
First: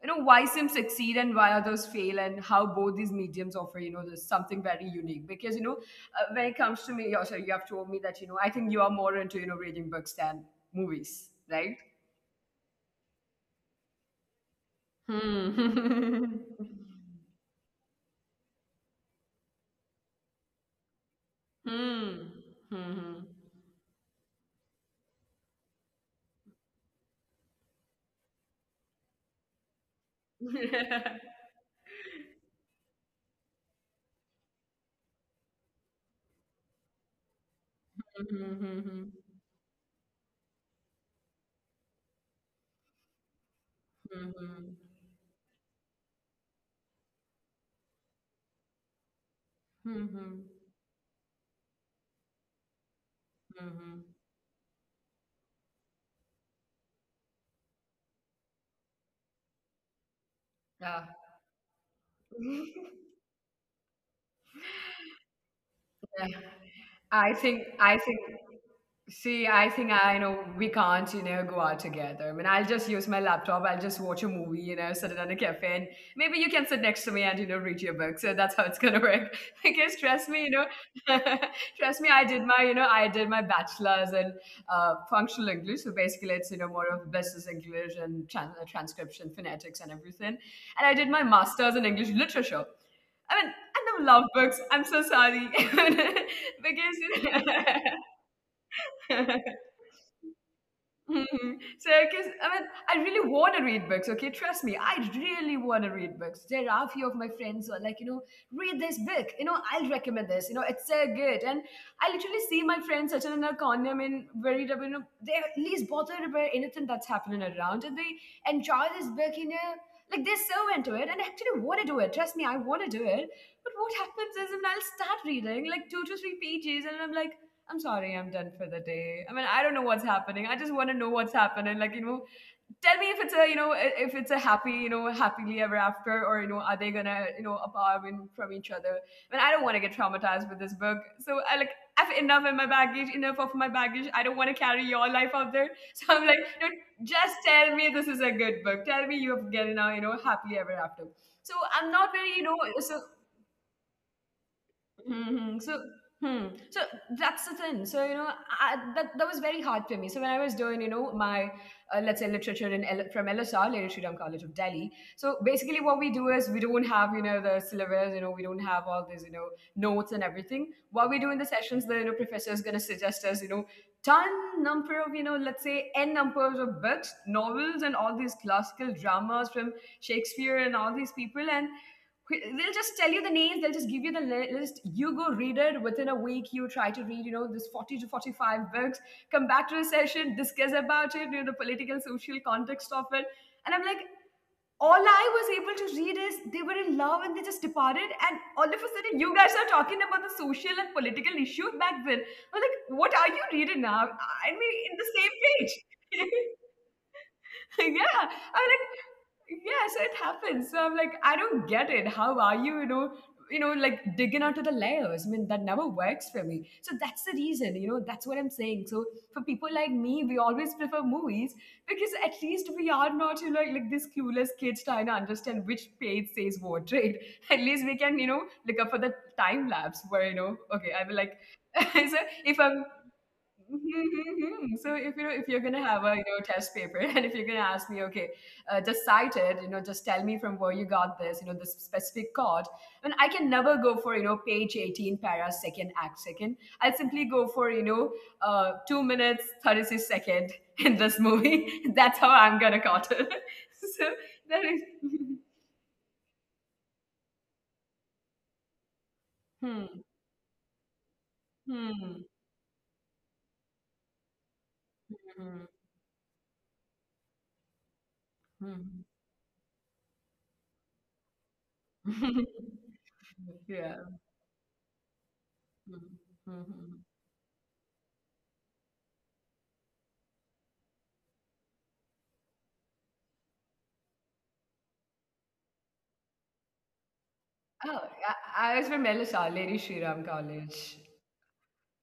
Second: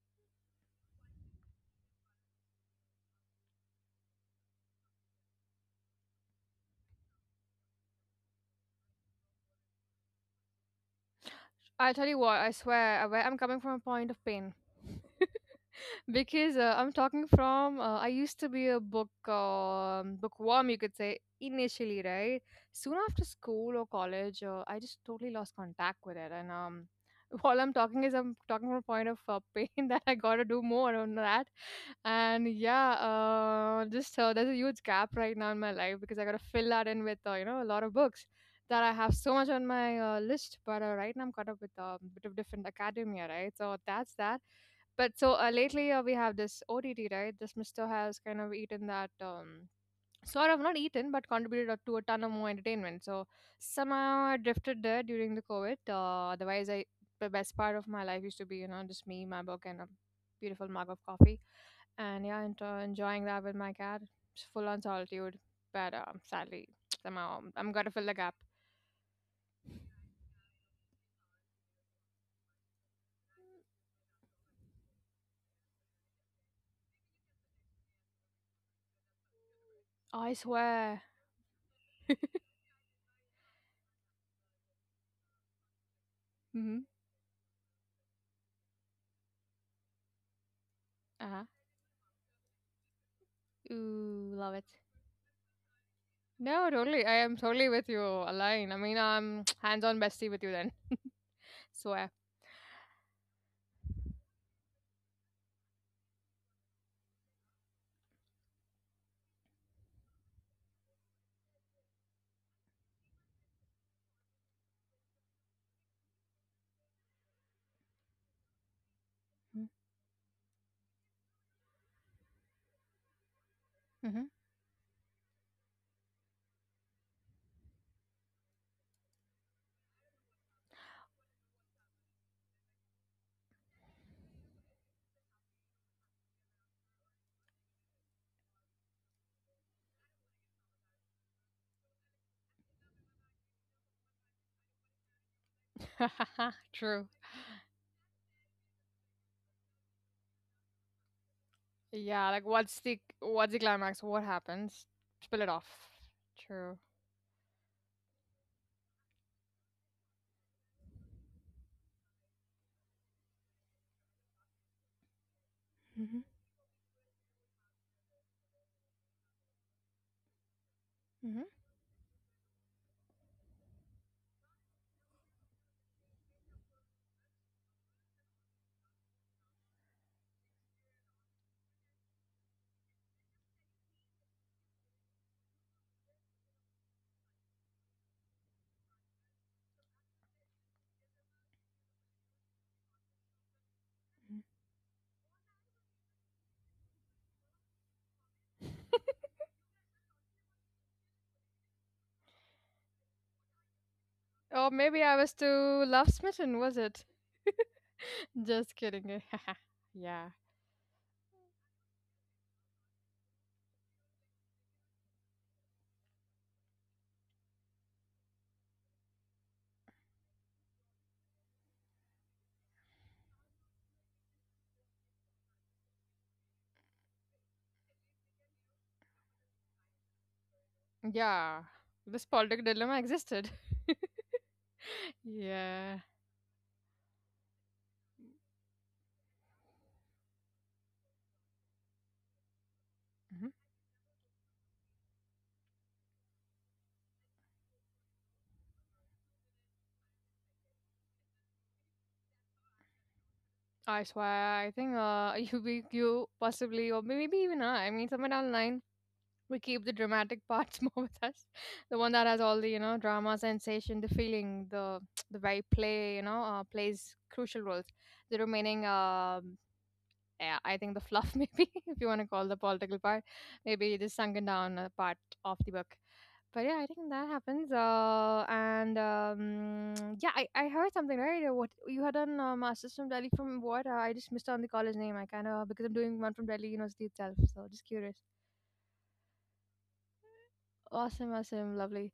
[SPEAKER 1] why some succeed and why others fail and how both these mediums offer, there's something very unique. Because, when it comes to me, also you have told me that, I think you are more into, reading books than movies, right?
[SPEAKER 2] I tell you what, I swear, where I'm coming from a point of pain,
[SPEAKER 1] Hmm.
[SPEAKER 2] because I'm talking from I used to be a bookworm, you could say, initially,
[SPEAKER 1] Hmm.
[SPEAKER 2] right? Soon after
[SPEAKER 1] Hmm.
[SPEAKER 2] school or college, I just totally lost contact with it, and all I'm talking is I'm talking from a point of pain that I gotta do
[SPEAKER 1] Hmm.
[SPEAKER 2] more on that, and yeah, just there's a huge gap right now in my life because I gotta fill that in with you know, a lot of books.
[SPEAKER 1] Mhm,
[SPEAKER 2] That I have so
[SPEAKER 1] mhm,
[SPEAKER 2] much on my list, but right now I'm caught up with a bit of different academia, right? So that's that.
[SPEAKER 1] mhm,
[SPEAKER 2] But so lately we have this OTT, right? This Mister has kind of eaten that,
[SPEAKER 1] mhm,
[SPEAKER 2] sort of
[SPEAKER 1] mhm.
[SPEAKER 2] not eaten, but contributed up to a ton of more entertainment. So
[SPEAKER 1] Hmm.
[SPEAKER 2] somehow I drifted there during the COVID. Otherwise, I the best part of my life used to be, you know, just me, my book, and a beautiful mug of coffee, and yeah, enjoying that with my cat. It's full on solitude, but
[SPEAKER 1] Yeah.
[SPEAKER 2] sadly, somehow
[SPEAKER 1] I
[SPEAKER 2] um, I'm
[SPEAKER 1] think
[SPEAKER 2] gonna fill the
[SPEAKER 1] I
[SPEAKER 2] gap.
[SPEAKER 1] think see, I think I know we can't, go out together. I mean, I'll just use my laptop, I'll just watch a movie, sit in a cafe and maybe you can sit next to me and, read your book. So that's how it's gonna work. Because
[SPEAKER 2] I
[SPEAKER 1] trust me.
[SPEAKER 2] swear.
[SPEAKER 1] Trust me, I did my bachelor's in functional English. So basically it's,
[SPEAKER 2] Mm-hmm.
[SPEAKER 1] more of business English and transcription, phonetics and everything. And I did
[SPEAKER 2] Uh
[SPEAKER 1] my
[SPEAKER 2] huh.
[SPEAKER 1] master's in English literature. I mean, I don't love
[SPEAKER 2] Ooh, love it.
[SPEAKER 1] books. I'm so sorry
[SPEAKER 2] No, totally. I am
[SPEAKER 1] because
[SPEAKER 2] totally with you, Align. I mean, I'm
[SPEAKER 1] yeah.
[SPEAKER 2] hands-on bestie with you then.
[SPEAKER 1] Mhm. So,
[SPEAKER 2] Swear.
[SPEAKER 1] because I mean, I really want to read books. Okay, trust me, I really want to read books. There are a few of my friends who are like, read this book. I'll recommend this. It's so good. And I literally see my friends such in a condom and worried about, they're at least bothered about anything that's happening around, and they enjoy this book. Like they're so into it, and I actually want to do it. Trust me, I want to do it. But what happens is, when I'll start reading like two to three pages, and I'm like I'm sorry, I'm done for the day. I mean, I don't know what's happening. I just want to know what's happening. Like, tell me if it's a, if it's a happy, happily ever after, or, are they gonna, apart from each other? I mean, I don't want to get traumatized with this book. So I like, I've enough in my baggage, enough of my baggage. I don't want to carry your life out there. So I'm like,
[SPEAKER 2] Mm-hmm.
[SPEAKER 1] no,
[SPEAKER 2] True.
[SPEAKER 1] just tell me this is a good book. Tell me you have getting now, happily ever after. So I'm not
[SPEAKER 2] Yeah,
[SPEAKER 1] very,
[SPEAKER 2] like
[SPEAKER 1] so.
[SPEAKER 2] what's the climax? What happens? Spill it
[SPEAKER 1] Hmm.
[SPEAKER 2] off.
[SPEAKER 1] So, hmm.
[SPEAKER 2] True.
[SPEAKER 1] So that's the thing. So that that was very hard for me. So when I was doing, my let's say literature in from LSR, Lady Sri Ram College of Delhi. So basically, what we
[SPEAKER 2] Mm-hmm.
[SPEAKER 1] do is we don't have the syllabus. We don't have all these notes and everything. What we do in
[SPEAKER 2] Mm-hmm.
[SPEAKER 1] the sessions, the professor is gonna suggest us ton number of let's say n numbers of books, novels, and all these classical dramas from Shakespeare and all these people, and they'll just tell you the names. They'll just give you the list. You go read it within a week. You try to read this 40 to 45 books. Come back to a session, discuss about it, the political social context of it. And I'm like, all I was able to read is they were in love and they just departed, and all of a sudden you guys are talking about the social and political issues back then. I'm like, what are you reading now? I
[SPEAKER 2] Or
[SPEAKER 1] mean,
[SPEAKER 2] maybe
[SPEAKER 1] in
[SPEAKER 2] I
[SPEAKER 1] the
[SPEAKER 2] was
[SPEAKER 1] same
[SPEAKER 2] too love
[SPEAKER 1] page.
[SPEAKER 2] smitten, was it?
[SPEAKER 1] Yeah,
[SPEAKER 2] Just
[SPEAKER 1] I'm like,
[SPEAKER 2] kidding.
[SPEAKER 1] yeah, so it
[SPEAKER 2] Yeah.
[SPEAKER 1] happens. So I'm like, I don't get it. How are you, you know like, digging out to the layers? I mean that never works for me. So that's the reason, that's what I'm saying. So for people like me, we always prefer movies, because at least we are not like these clueless kids trying to understand which page says what, right? At least we can look up for the time lapse where, okay, I will like.
[SPEAKER 2] Yeah. This
[SPEAKER 1] So
[SPEAKER 2] political
[SPEAKER 1] if I'm.
[SPEAKER 2] dilemma existed.
[SPEAKER 1] Mhm, mhm. So if if you're gonna
[SPEAKER 2] Yeah.
[SPEAKER 1] have a test paper, and if you're gonna ask me, okay, just cite it, just tell me from where you got this, this specific chord, and I
[SPEAKER 2] Mhm.
[SPEAKER 1] can never go for page 18, para second, act second. I'll simply go for two minutes thirty six second in this movie. That's how I'm gonna cut it.
[SPEAKER 2] I
[SPEAKER 1] So
[SPEAKER 2] swear, I
[SPEAKER 1] that is.
[SPEAKER 2] think you possibly, or maybe even I mean, somewhere down the line, we keep the
[SPEAKER 1] Hmm.
[SPEAKER 2] dramatic parts more with us, the one that
[SPEAKER 1] Hmm.
[SPEAKER 2] has all the drama, sensation, the feeling, the the very
[SPEAKER 1] Hmm.
[SPEAKER 2] play plays crucial roles. The remaining
[SPEAKER 1] Hmm.
[SPEAKER 2] yeah, I think the fluff maybe, if you want to call the political part, maybe the
[SPEAKER 1] Yeah.
[SPEAKER 2] sunken down part of the book.
[SPEAKER 1] Hmm.
[SPEAKER 2] But
[SPEAKER 1] Hmm.
[SPEAKER 2] yeah, I think
[SPEAKER 1] Hmm.
[SPEAKER 2] that happens and yeah, I heard something, right? What, you had done a master's from Delhi? From what? I just missed on the college name. I kind of, because I'm doing one from Delhi University itself, so just
[SPEAKER 1] Oh,
[SPEAKER 2] curious.
[SPEAKER 1] yeah, I was from LSR, Lady Sri Ram College.
[SPEAKER 2] Awesome, awesome, lovely.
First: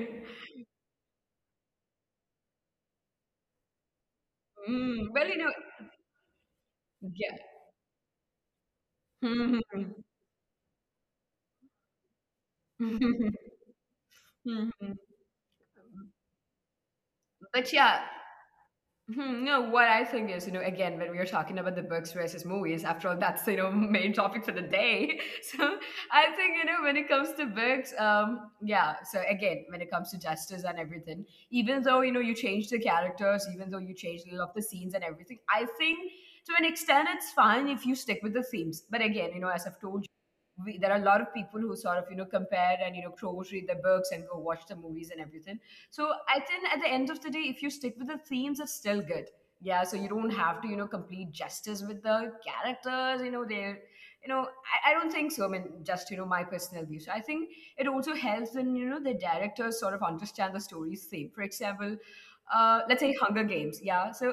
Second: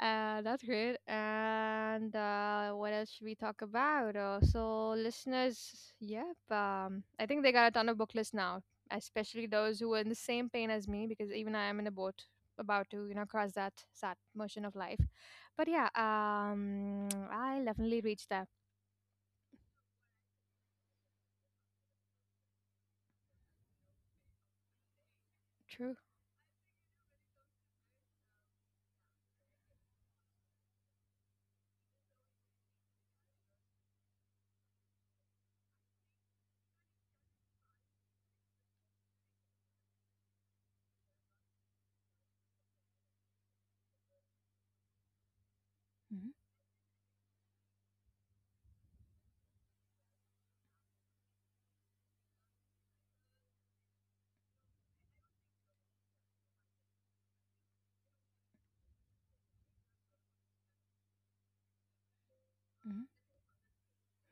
[SPEAKER 2] That's great. And what else should we talk about? So,
[SPEAKER 1] Mm, well,
[SPEAKER 2] listeners, yep, I
[SPEAKER 1] yeah.
[SPEAKER 2] think they got a ton of book lists now, especially
[SPEAKER 1] Mhm.
[SPEAKER 2] those who are in the same pain as me, because even I am in a boat about to, you know, cross that sad motion of
[SPEAKER 1] Mhm.
[SPEAKER 2] life. But yeah, I
[SPEAKER 1] But
[SPEAKER 2] definitely
[SPEAKER 1] yeah.
[SPEAKER 2] reached that.
[SPEAKER 1] Hmm, no, what I think is, again, when we are talking about the books versus movies, after all, that's, main topic for the day. So
[SPEAKER 2] True.
[SPEAKER 1] I think, when it comes to books, yeah. So again, when it comes to justice and everything, even though, you change the characters, even though you change a lot of the scenes and everything, I think to an extent it's fine if you stick with the themes. But again, as I've told you, there are a lot of people who sort of, compare and, cross read the books and go watch the movies and everything, so
[SPEAKER 2] Mm-hmm,
[SPEAKER 1] I think at the end of the day, if you stick with the themes, it's still good. Yeah, so you don't have to, complete justice with the characters, I don't think so. I mean, just my personal view. So I think it also helps when the directors sort of understand the story's theme. For example, let's
[SPEAKER 2] mm-hmm,
[SPEAKER 1] say Hunger Games. Yeah, so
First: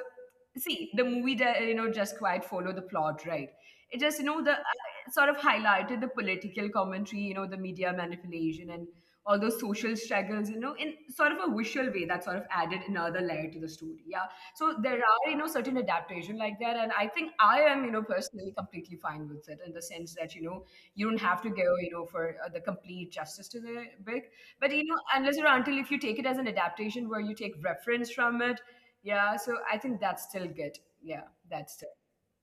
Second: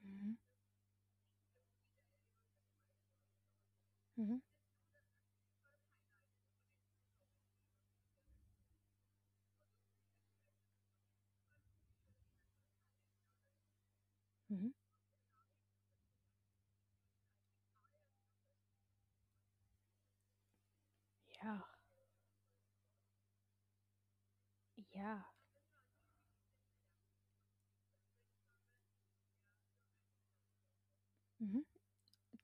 [SPEAKER 1] see the movie that just quite follow the plot, right? It just
[SPEAKER 2] mm-hmm,
[SPEAKER 1] the sort of highlighted the political commentary, the media manipulation and all those social struggles, in sort of a visual way that sort of added another layer to the story. Yeah.
[SPEAKER 2] mm-hmm.
[SPEAKER 1] So there are, certain adaptation like that. And I think I am, personally completely fine with it in the sense that, you don't have to
[SPEAKER 2] Yeah,
[SPEAKER 1] go, for the complete justice to the book. But,
[SPEAKER 2] yeah.
[SPEAKER 1] unless or until if you take it as an adaptation where you take reference from it. Yeah. So I think that's still good. Yeah.
[SPEAKER 2] Mm-hmm.
[SPEAKER 1] That's still.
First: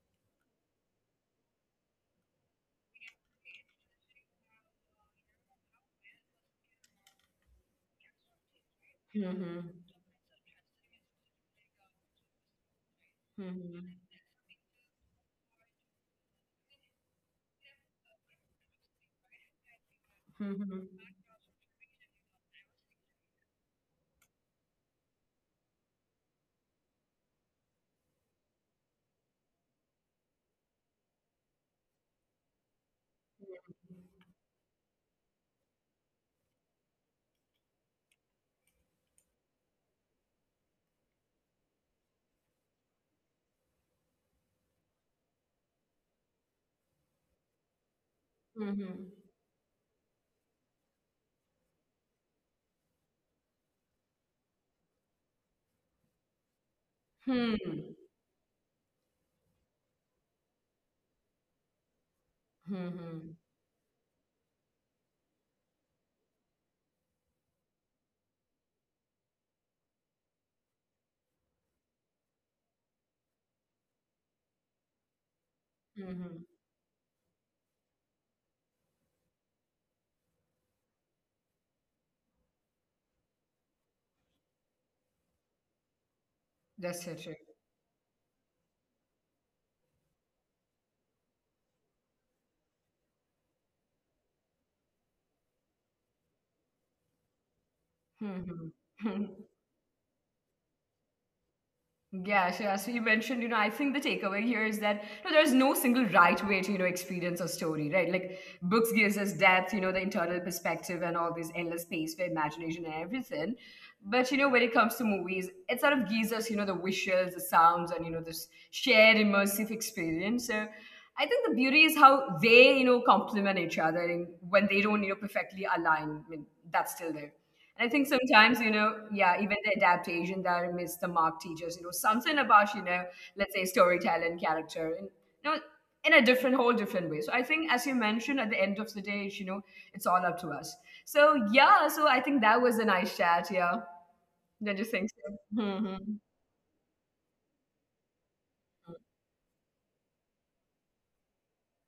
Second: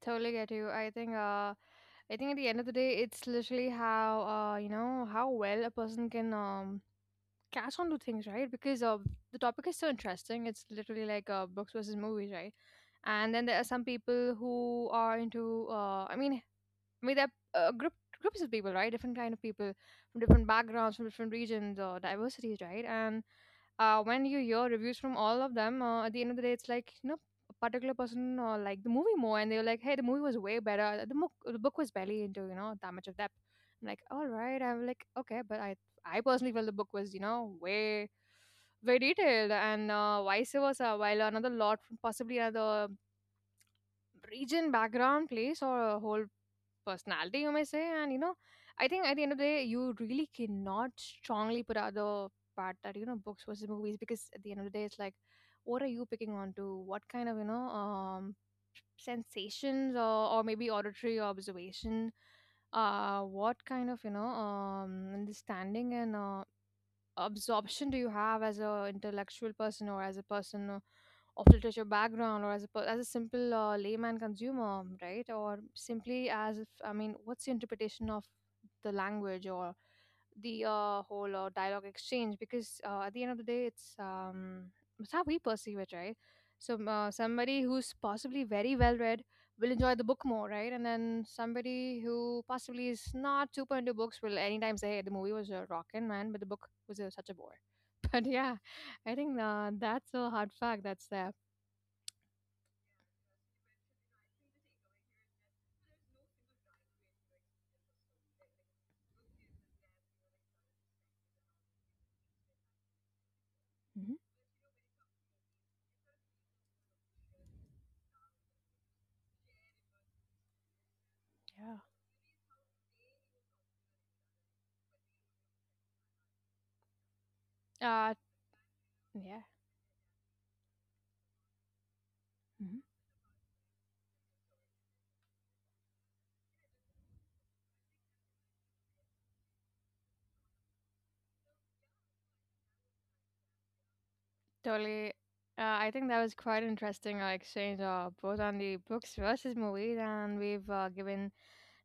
[SPEAKER 2] Totally get you. I think at the end of the day, it's literally how you know, how well a person can catch on to things, right? Because the
[SPEAKER 1] Hmm.
[SPEAKER 2] topic is so interesting. It's literally like books versus movies, right? And then there are some
[SPEAKER 1] Hmm.
[SPEAKER 2] people who are into I mean, they're groups of people, right? Different kind of people from different
[SPEAKER 1] Hmm.
[SPEAKER 2] backgrounds, from
[SPEAKER 1] Hmm.
[SPEAKER 2] different regions or diversities, right? And when you hear reviews from all of them, at the end of the day, it's like, you know, a particular person liked the movie more, and they were like, "Hey, the movie was way better. The book was barely into, you know, that much of depth." I'm like, "All right," I'm like, "Okay," but I personally felt the book was, you know, way very detailed, and vice versa. While another lot from possibly another region, background, place, or a whole personality, you may say. And you know, I think at the
[SPEAKER 1] Hmm.
[SPEAKER 2] end of the day, you really cannot strongly put out the part that, you know, books versus movies, because at the end of the day, it's like, what are you picking on? To what kind of, you know,
[SPEAKER 1] Hmm.
[SPEAKER 2] sensations, or maybe auditory observation,
[SPEAKER 1] Hmm.
[SPEAKER 2] what kind of, you know, understanding and absorption do you have, as a intellectual person, or as a person of literature background, or as a as a simple layman consumer, right? Or simply as, if
[SPEAKER 1] Hmm.
[SPEAKER 2] I mean, what's your interpretation of the language, or the whole dialogue exchange? Because at the end of the day, it's how we perceive it, right? So
[SPEAKER 1] That's so true.
[SPEAKER 2] somebody who's possibly very well read will enjoy the book more, right? And then somebody who possibly is not super into books will anytime say, "Hey, the movie was a rockin' man, but the book was a, such a bore." But yeah,
[SPEAKER 1] Mhm.
[SPEAKER 2] I think that's a hard fact that's there.
[SPEAKER 1] Yeah, sure. So you mentioned, I think the takeaway here is that there's no single right way to, experience a story, right? Like books gives us depth, the internal perspective and all this endless space for imagination and everything.
[SPEAKER 2] Hmm.
[SPEAKER 1] But when it comes to movies, it sort of gives us, the visuals, the sounds, and this shared immersive experience. So I think the
[SPEAKER 2] Yeah.
[SPEAKER 1] beauty is how they, complement each other and when they don't, perfectly align. I mean, that's still there. And I think
[SPEAKER 2] Uh,
[SPEAKER 1] sometimes, yeah,
[SPEAKER 2] yeah,
[SPEAKER 1] even the adaptation that I miss the mock teachers, something about,
[SPEAKER 2] hmm,
[SPEAKER 1] let's say storytelling, character, and you know, in a different, whole different way. So I think, as you mentioned, at the end of the day, it's all up to us. So yeah, so I think that was a nice chat. Yeah, don't you think
[SPEAKER 2] totally.
[SPEAKER 1] so?
[SPEAKER 2] I
[SPEAKER 1] Hmm.
[SPEAKER 2] think that was quite interesting exchange, both on the books versus movies, and we've given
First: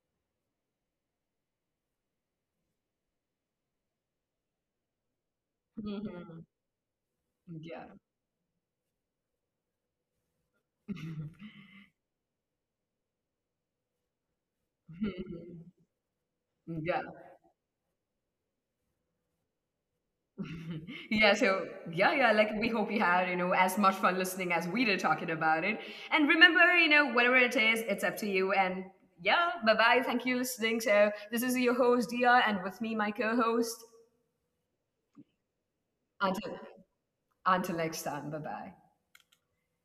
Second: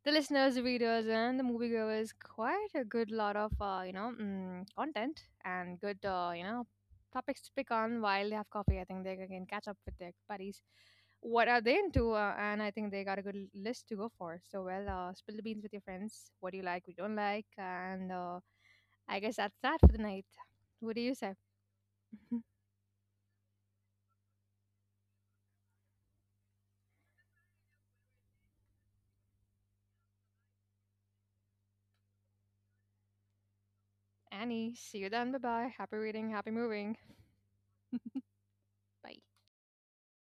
[SPEAKER 2] the listeners, the readers, and the moviegoers quite a good lot of content and good
[SPEAKER 1] Hmm.
[SPEAKER 2] you know, topics to pick
[SPEAKER 1] Yeah.
[SPEAKER 2] on while they have coffee. I think they can catch up with their buddies. What are they into? And I think they got a good list to go for. So well, spill the beans with your friends. What do you like? What you
[SPEAKER 1] Yeah.
[SPEAKER 2] don't like? And I guess that's that for the night. What do you
[SPEAKER 1] Yeah,
[SPEAKER 2] say,
[SPEAKER 1] so yeah, yeah, like we hope you had, as much fun listening as we did talking about it, and remember, whatever it is, it's up to you. And yeah, bye bye, thank you listening, so this is your host Dia, and with me my co-host,
[SPEAKER 2] Annie? See you then. Bye bye. Happy reading. Happy moving.
[SPEAKER 1] until until next time, bye
[SPEAKER 2] Bye.
[SPEAKER 1] bye.